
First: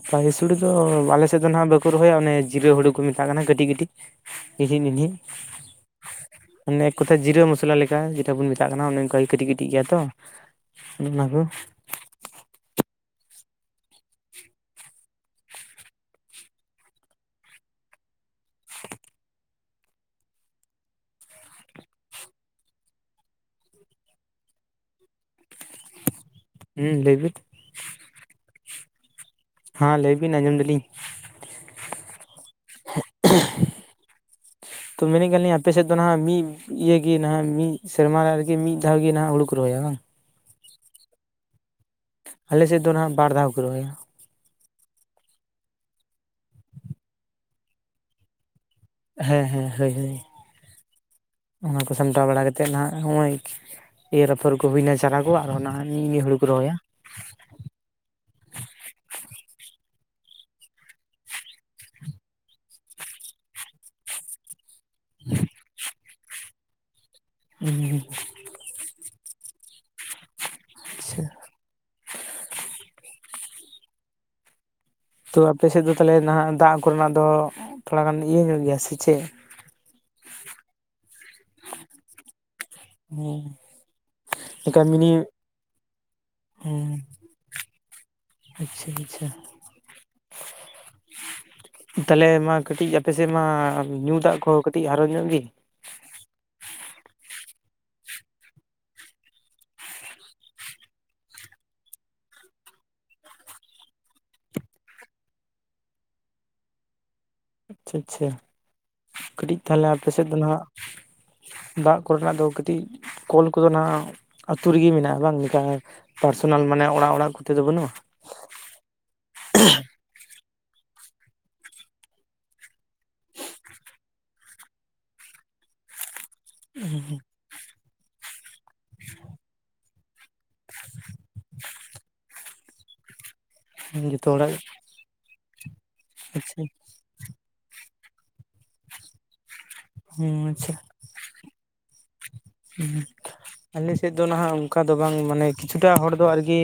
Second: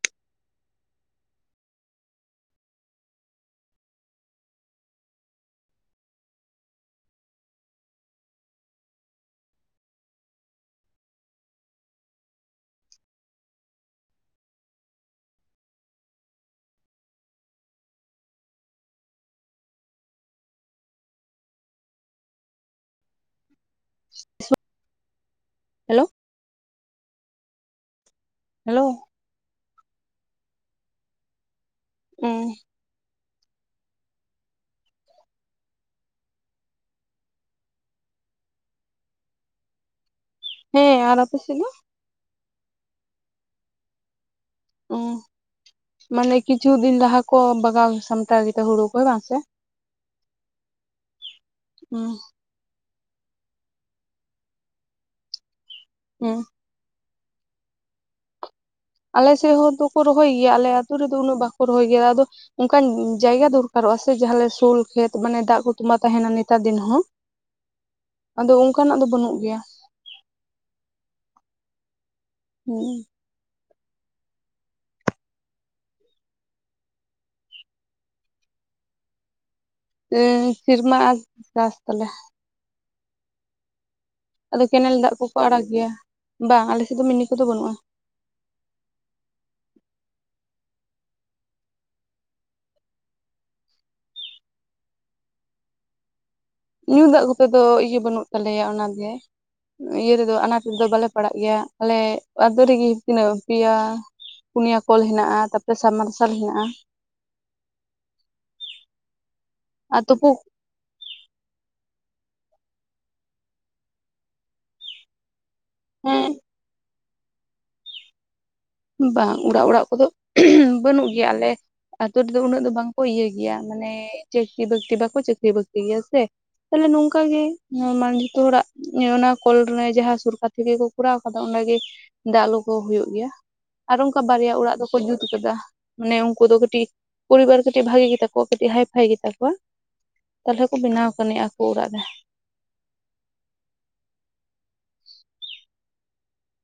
ᱯᱟᱭᱮᱥ ᱦᱳᱲᱳ ᱫᱚ ᱟᱞᱮ ᱥᱮᱫ ᱫᱚ ᱱᱟᱜᱷ ᱵᱟᱠᱚ ᱨᱚᱦᱚᱭᱟ ᱚᱱᱮ ᱡᱤᱨᱟᱹ ᱦᱳᱲᱳ ᱠᱚ ᱢᱮᱛᱟᱜ ᱠᱟᱱᱟ ᱠᱟᱹᱴᱤᱡ ᱠᱟᱹᱴᱤᱡ ᱱᱤᱪᱦᱤᱪ ᱱᱤᱱᱦᱤᱪ᱾ ᱚᱱᱮ ᱠᱚᱛᱷᱟ ᱡᱤᱨᱟᱹ ᱢᱚᱥᱞᱟ ᱞᱮᱠᱟ ᱡᱮᱴᱟ ᱵᱚᱱ ᱢᱮᱛᱟᱜ ᱠᱟᱱᱟ ᱚᱱᱮ ᱚᱱᱠᱟ ᱠᱟᱹᱴᱤᱡ ᱠᱟᱹᱴᱤᱡ ᱜᱮᱭᱟ ᱛᱚ ᱚᱱᱮ ᱚᱱᱟ ᱠᱚ (unintelligible) ᱦᱮᱞᱳ ᱦᱩᱸ ᱞᱟᱹᱭ ᱵᱤᱱ᱾ ᱦᱮᱞᱚ ᱦᱮᱸ ᱞᱟᱹᱭ ᱵᱤᱱ ᱟᱸᱡᱚᱢ ᱫᱟ ᱞᱤᱧ᱾ ᱩᱸᱻ (unintelligible) ᱛᱚ ᱢᱮᱱᱮᱫ ᱠᱟᱱᱟ ᱞᱤᱧ ᱟᱯᱮᱥᱮᱫ ᱫᱚ ᱱᱟᱦᱟᱜ ᱢᱤᱫ ᱤᱭᱮ ᱜᱮ ᱱᱟᱦᱟᱜ ᱢᱤᱫ ᱥᱮᱨᱢᱟ ᱨᱮᱜᱮ ᱢᱤᱫ ᱫᱷᱟᱣ ᱜᱮ ᱦᱩᱲᱩ ᱠᱚ ᱨᱚᱦᱚᱭᱟ ᱵᱟᱝ? ᱦᱮᱸ। ᱟᱨ ᱟᱯᱮ ᱥᱮᱫ ᱫᱚ? ᱟᱞᱮᱥᱮᱫ ᱫᱚ ᱱᱟᱦᱟᱜ ᱵᱟᱨ ᱫᱷᱟᱣ ᱠᱚ ᱨᱚᱦᱚᱭᱟ᱾ ᱩᱸ ᱢᱟᱱᱮ ᱠᱤᱪᱷᱩ ᱫᱤᱱ ᱞᱟᱦᱟ ᱠᱚ ᱵᱟᱜᱟᱣ ᱥᱟᱢᱴᱟᱣ ᱜᱮᱫᱟ ᱦᱩᱲᱩ᱾ ᱠᱚ ᱵᱟᱝ ᱥᱮ ᱦᱮᱸ ᱦᱮᱸ ᱦᱟ. ᱭ ᱦᱟ. ᱭ ᱚᱱᱟ ᱠᱚ ᱥᱟᱢᱴᱟᱣ ᱵᱟᱲᱟ ᱠᱟᱛᱮ ᱠᱟᱛᱮᱫ ᱱᱟᱦᱟᱜ ᱱᱚᱜᱼᱚᱭ ᱮᱨ ᱨᱟᱯᱷᱚᱨ ᱠᱚ ᱦᱩᱭᱱᱟ ᱪᱟᱨᱟ ᱠᱚᱣᱟᱜ ᱱᱟᱦᱟᱜ ᱱᱤᱼ ᱱᱤᱭᱟᱹ ᱦᱩᱲᱩ ᱦᱮᱸ ᱠᱚ ᱨᱚᱦᱚᱭᱟ ᱟᱞᱮ ᱥᱮᱫ ᱦᱚᱲ ᱫᱚᱠᱚ ᱨᱚᱦᱚᱭ ᱜᱮᱭᱟ ᱟᱞᱮ ᱟᱛᱩ ᱨᱮᱫᱚ ᱩᱱᱟᱹᱜ ᱵᱟᱠᱚ ᱨᱚᱦᱚᱭ ᱜᱮᱭᱟ ᱟᱫᱚ ᱚᱱᱠᱟᱱ ᱡᱟᱭᱜᱟ ᱫᱚᱨᱠᱟᱨᱚᱜᱼᱟ ᱥᱮ ᱡᱟᱦᱟᱸᱞᱮ ᱥᱳᱞ ᱠᱷᱮᱛ ᱢᱟᱱᱮ ᱫᱟᱜ ᱠᱚ ᱛᱚᱸᱟᱜ ᱛᱟᱦᱮᱱᱟ ᱱᱮᱛᱟᱨ ᱫᱤᱱ ᱦᱚᱸ (unintelligible) ᱟᱫᱚ ᱚᱱᱠᱟᱱᱟᱜ ᱫᱚ ᱵᱟᱹᱱᱩᱜ ᱜᱮᱭᱟ᱾ ᱟᱪᱪᱷᱟ᱾ ᱦᱩᱸᱻ ᱛᱚ ᱟᱯᱮ ᱥᱮᱫ ᱫᱚ ᱛᱟᱦᱚᱞᱮ ᱱᱟᱦᱟᱜ ᱫᱟᱜ ᱠᱚᱨᱮᱱᱟᱜ ᱫᱚ ᱛᱷᱚᱲᱟ ᱜᱟᱱ ᱤᱭᱟᱹ ᱧᱚᱜ ᱜᱮᱭᱟ ᱥᱮ ᱪᱮᱫ ᱩᱸᱻ ᱥᱤᱨᱢᱟ ᱟᱸᱥ ᱪᱟᱥ ᱛᱟᱞᱮ᱾ (unintelligible) ᱟᱫᱚ ᱚᱱᱠᱟ ᱠᱮᱱᱮᱞ ᱢᱤᱱᱤ ᱫᱟᱜ ᱠᱚᱠᱚ ᱟᱲᱟᱜᱽ ᱜᱮᱭᱟ ᱵᱟᱝ ᱟᱞᱮᱥᱮᱫ ᱫᱚ ᱢᱤᱱᱤ ᱠᱚᱫᱚ ᱵᱟᱹᱱᱩᱜᱼᱟ᱾ ᱟᱪᱪᱷᱟ ᱟᱪᱪᱷᱟ᱾ ᱛᱟᱞᱦᱮ ᱢᱟ ᱠᱟᱹᱴᱤᱡ ᱟᱯᱮ ᱥᱮᱫ ᱢᱟ ᱧᱩ ᱫᱟᱜ ᱠᱚᱦᱚᱸ ᱠᱟᱹᱴᱤᱡ ᱦᱟᱨᱚᱱ ᱧᱚᱜ ᱜᱮ ᱧᱩ ᱫᱟᱜ ᱠᱚᱛᱮ ᱫᱚ ᱤᱭᱟᱹ ᱵᱟᱹᱱᱩᱜ ᱛᱟᱞᱮᱭᱟ ᱚᱱᱟᱜᱮ᱾ ᱤᱭᱟᱹ ᱨᱮᱫᱚ ᱟᱱᱟᱴ ᱨᱮᱫᱚ ᱵᱟᱞᱮ ᱯᱟᱲᱟᱜ ᱜᱮᱭᱟ ᱟᱞᱮ ᱟᱛᱚ ᱨᱮᱜᱮ ᱛᱤᱱᱟᱹᱜ ᱯᱮᱭᱟ ᱯᱩᱱᱭᱟ ᱠᱚᱞ ᱦᱮᱱᱟᱜᱼᱟ ᱛᱟᱯᱚᱨᱮ ᱥᱟᱵᱽᱢᱟᱨᱥᱟᱞ ᱦᱮᱱᱟᱜᱼᱟ᱾ ᱟᱪᱪᱷᱟ ᱟᱪᱪᱷᱟ ᱠᱟᱹᱴᱤᱡ ᱛᱟᱦᱚᱞᱮ ᱟᱨ ᱟᱯᱮ ᱥᱮᱫ ᱛᱩᱯᱩ ᱫᱚ ᱱᱟᱦᱱᱟᱜ᱾ ᱫᱟᱜ ᱠᱚᱨᱮᱱᱟᱜ ᱫᱚ ᱠᱟᱹᱴᱤᱡ ᱠᱚᱞ ᱠᱚᱫᱚ ᱱᱟᱦᱟᱜ ᱟᱹᱛᱩ ᱨᱮᱜᱮ ᱢᱮᱱᱟᱜᱼᱟ ᱵᱟᱝ᱾ (unintelligible) ᱦᱮᱸ ᱯᱟᱨᱥᱚᱱᱟᱞ ᱢᱟᱱᱮ ᱚᱲᱟᱜ ᱚᱲᱟᱜ ᱠᱚᱛᱮᱫ ᱫᱚ ᱵᱟᱹᱱᱩᱜᱼᱟ? ᱵᱟᱝ ᱚᱲᱟᱜ ᱚᱲᱟᱜ ᱠᱚᱫᱚ (unintelligible) ᱵᱟᱹᱱᱩᱜ ᱜᱮᱭᱟ ᱟᱞᱮ ᱟᱛᱚ ᱨᱮᱫᱚ ᱩᱱᱟᱹᱜ ᱫᱚ ᱵᱟᱝᱠᱚ ᱤᱭᱟᱹᱭ ᱜᱮᱭᱟ ᱢᱟᱱᱮ ᱪᱟᱹᱠᱨᱤ ᱵᱟᱹᱠᱨᱤ ᱵᱟᱠᱚ ᱪᱟᱹᱠᱨᱤ ᱵᱟᱹᱠᱨᱤ ᱜᱮᱭᱟ ᱥᱮ ᱛᱟᱦᱞᱮ ᱱᱚᱝᱠᱟ ᱜᱮ (unintelligible) ᱡᱚᱛᱚ ᱦᱚᱲᱟᱜ ᱚᱱᱟ ᱠᱚᱞᱨᱮ ᱡᱟᱦᱟᱸ ᱥᱚᱨᱩᱨᱠᱟᱨ ᱛᱷᱮᱠᱮ ᱠᱚ ᱠᱚᱨᱟᱣ ᱟᱠᱟᱫᱟ ᱚᱸᱰᱮ ᱜᱮ ᱫᱟᱜ ᱞᱳ ᱠᱚ ᱦᱩᱭᱩᱜ ᱜᱮᱭᱟ ᱟᱨ ᱚᱱᱠᱟ ᱡᱚᱛᱚ ᱵᱟᱨᱭᱟ ᱦᱚᱲᱟᱜ ᱚᱲᱟᱜ ᱫᱚᱠᱚ ᱡᱩᱛ ᱠᱟᱫᱟ ᱢᱟᱱᱮ ᱩᱱᱠᱩ ᱫᱚ ᱟᱪᱪᱷᱟ ᱠᱟᱹᱴᱤᱡ ᱯᱚᱨᱤᱵᱟᱨ ᱠᱟᱹᱴᱤᱡ ᱵᱷᱟᱜᱤ ᱜᱮ ᱛᱟᱠᱚᱣᱟ ᱠᱟᱹᱴᱤᱡ ᱦᱟᱭᱯᱷᱟᱭ ᱜᱮ ᱛᱟᱠᱚᱣᱟ ᱦᱮᱸ ᱛᱟᱦᱞᱮ ᱟᱪᱪᱷᱟ ᱠᱚ ᱵᱮᱱᱟᱣ ᱠᱟᱱ ᱟᱠᱚ ᱚᱲᱟᱜ ᱨᱮ ᱟᱞᱮ ᱥᱮᱫ ᱫᱚ ᱱᱟᱦᱟᱜ ᱚᱱᱠᱟ ᱫᱚ ᱵᱟᱝ ᱢᱟᱱᱮ ᱠᱤᱪᱷᱩᱴᱟ ᱦᱚᱲ ᱫᱚ ᱟᱨᱠᱤ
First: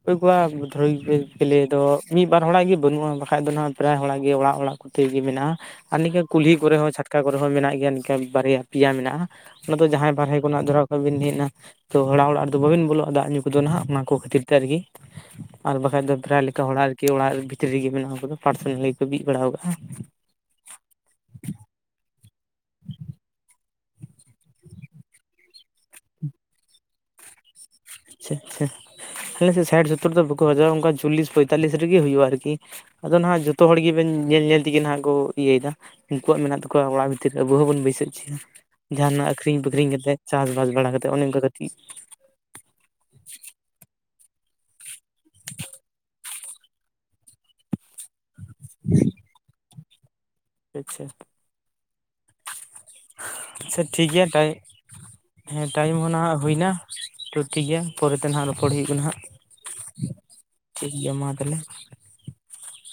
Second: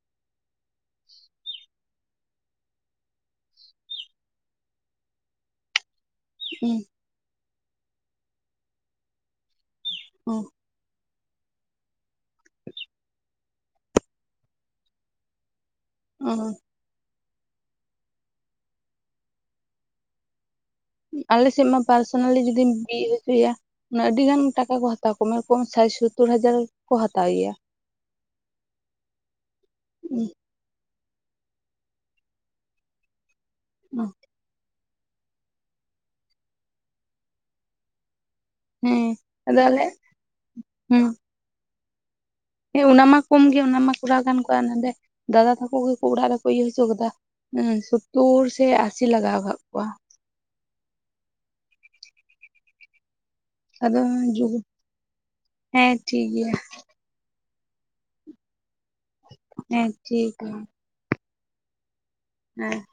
ᱚᱠᱚᱭ ᱠᱚᱣᱟᱜ ᱫᱷᱩᱨᱞᱮ ᱫᱚ ᱢᱤᱫ ᱵᱟᱨ ᱦᱚᱲᱟᱜ ᱜᱮ ᱵᱟᱹᱱᱩᱜ-ᱟ ᱵᱟᱠᱷᱟᱡ ᱫᱚ ᱱᱟᱦᱟᱜ ᱯᱨᱟᱭ ᱦᱚᱲᱟᱜ ᱜᱮ ᱚᱲᱟᱜ ᱚᱲᱟᱜ ᱠᱚᱛᱷᱮ ᱜᱮ ᱢᱮᱱᱟᱜ-ᱟ ᱟᱨ ᱱᱤᱝᱠᱟᱹ ᱠᱩᱞᱦᱤ ᱠᱚᱨᱮ ᱦᱚ ᱪᱷᱟᱴᱠᱟ ᱠᱚᱨᱮ ᱦᱚ ᱢᱮᱱᱟᱜ ᱜᱮᱭᱟ ᱱᱤᱠᱟᱹ ᱵᱟᱨᱭᱟ ᱯᱮᱭᱟ ᱢᱮᱱᱟᱜ-ᱟ ᱚᱱᱟ ᱫᱚ ᱡᱟᱦᱟᱭ ᱵᱟᱨᱦᱮ ᱠᱷᱚᱱᱟᱜ ᱫᱷᱚᱨᱟ... ᱵᱟᱵᱤᱱ ᱦᱮᱡ ᱮᱱᱟ ᱛᱚ ᱦᱚᱲᱟᱜ ᱚᱲᱟᱜ ᱨᱮᱫᱚ ᱵᱟᱵᱤᱱ ᱵᱚᱞᱚᱜ-ᱟ ᱫᱟᱜ ᱧᱩ ᱠᱚᱫᱚ ᱦᱟᱜ ᱚᱱᱟ ᱠᱚ ᱠᱷᱟᱹᱛᱤᱨ ᱛᱮ ᱟᱨᱠᱤ ᱟᱨ ᱵᱟᱠᱷᱟᱡ ᱫᱚ ᱯᱨᱟᱭ ᱞᱮᱠᱟ ᱦᱚᱲᱟᱜ ᱟᱨᱠᱤ ᱚᱲᱟᱜ ᱵᱷᱤᱛᱨᱤ ᱨᱮᱜᱮ ᱢᱮᱱᱟᱜ ᱩᱱᱠᱩ ᱯᱟᱨᱥᱚᱱᱟᱞ ᱜᱮ ᱠᱚ ᱵᱤᱫ ᱵᱟᱲᱟ ᱟᱠᱟᱜ-ᱟ ᱟᱞᱮᱥᱮᱫ ᱢᱟ ᱯᱟᱨᱥᱚᱱᱟᱞᱤ ᱡᱩᱫᱤᱢ ᱵᱤᱫ ᱦᱚᱪᱚᱭᱟ ᱚᱱᱮ ᱟᱹᱰᱤ ᱜᱟᱱ ᱴᱟᱠᱟ ᱠᱚ ᱦᱟᱛᱟᱣ ᱠᱚᱢ ᱨᱚᱠᱚᱢ ᱥᱟᱭ ᱥᱚᱛᱚᱨ ᱦᱟᱡᱟᱨ ᱠᱚ ᱦᱟᱛᱟᱣ ᱜᱮᱭᱟ ᱟᱪᱪᱷᱟ ᱟᱪᱪᱷᱟ ᱟᱞᱮᱥᱮᱫ ᱥᱟᱭᱴ ᱥᱚᱛᱚᱨ ᱫᱚ ᱵᱟᱠᱚ ᱦᱟᱡᱟᱨ-ᱟ ᱚᱱᱠᱟ ᱪᱚᱞᱤᱥ ᱯᱚᱭᱛᱟᱞᱤᱥ ᱨᱮᱜᱮ ᱦᱩᱭᱩᱜ-ᱟ ᱟᱨᱠᱤ ᱟᱫᱚ ᱦᱟᱱᱟᱜ ᱡᱚᱛᱚ ᱦᱚᱲ ᱜᱮᱵᱮᱱ ᱧᱮᱞ ᱧᱮᱞ ᱛᱮᱜᱮ ᱦᱟᱸᱜ ᱠᱚ ᱤᱭᱟᱹᱭ ᱮᱫᱟ ᱩᱱᱠᱩᱣᱟᱜ ᱢᱮᱱᱟᱜ ᱛᱟᱠᱚᱣᱟ ᱚᱲᱟᱜ ᱵᱷᱤᱛᱤᱨ ᱨᱮ ᱟᱵᱚ ᱦᱚᱸ ᱵᱚᱱ ᱵᱟᱹᱭᱥᱟᱹᱣ ᱚᱪᱚᱭᱟ ᱦᱮᱸ ᱡᱟᱦᱟᱱᱟᱜ ᱟᱹᱠᱷᱨᱤᱧ ᱟᱫᱚ ᱟᱞᱮ ᱵᱟᱹᱠᱷᱨᱤᱧ ᱠᱟᱛᱮᱫ ᱪᱟᱥ-ᱵᱟᱥ ᱵᱟᱲᱟ ᱠᱟᱛᱮᱫ ᱚᱱᱮ ᱚᱱᱠᱟ ᱠᱟᱹᱴᱤᱡ ᱦᱮ ᱚᱱᱟ ᱢᱟ ᱠᱚᱢ ᱜᱮ ᱚᱱᱟ ᱢᱟ ᱠᱚᱨᱟᱣ ᱜᱟᱱ ᱠᱚᱣᱟ ᱱᱚᱰᱮ ᱫᱟᱫᱟ ᱛᱟᱠᱚ ᱜᱮᱠᱚ ᱚᱲᱟᱜ ᱨᱮᱠᱚ ᱤᱭᱟᱹ ᱦᱚᱪᱚ ᱠᱟᱫᱟ ᱮ ᱛᱳᱨ ᱥᱮ ᱟᱥᱤ ᱞᱟᱜᱟᱣ ᱠᱟᱜ ᱠᱚᱣᱟ᱾ (unintelligible) ᱟᱪᱪᱷᱟ ᱟᱫᱚ ᱴᱷᱤᱠ ᱜᱮᱭᱟ ᱴᱟᱭ ᱦᱮᱸ ᱴᱟᱭᱤᱢ ᱦᱚᱸ ᱴᱷᱤᱠ ᱱᱟᱦᱟᱜ ᱜᱮᱭᱟ ᱦᱩᱭ ᱱᱟ᱾ ᱛᱚ ᱴᱷᱤᱠ ᱜᱮᱭᱟ ᱯᱚᱨᱮᱛᱮ ᱱᱟᱦᱟᱸ ᱨᱚᱯᱚᱲ ᱦᱳᱭᱳᱜ ᱠᱟᱱᱟ ᱦᱟᱜ᱾ ᱦᱮ ᱴᱷᱤᱠ ᱜᱮ᱾ ᱴᱷᱤᱠ ᱜᱮᱭᱟ ᱢᱟ ᱛᱟᱦᱚᱞᱮ᱾ ᱦᱮᱸ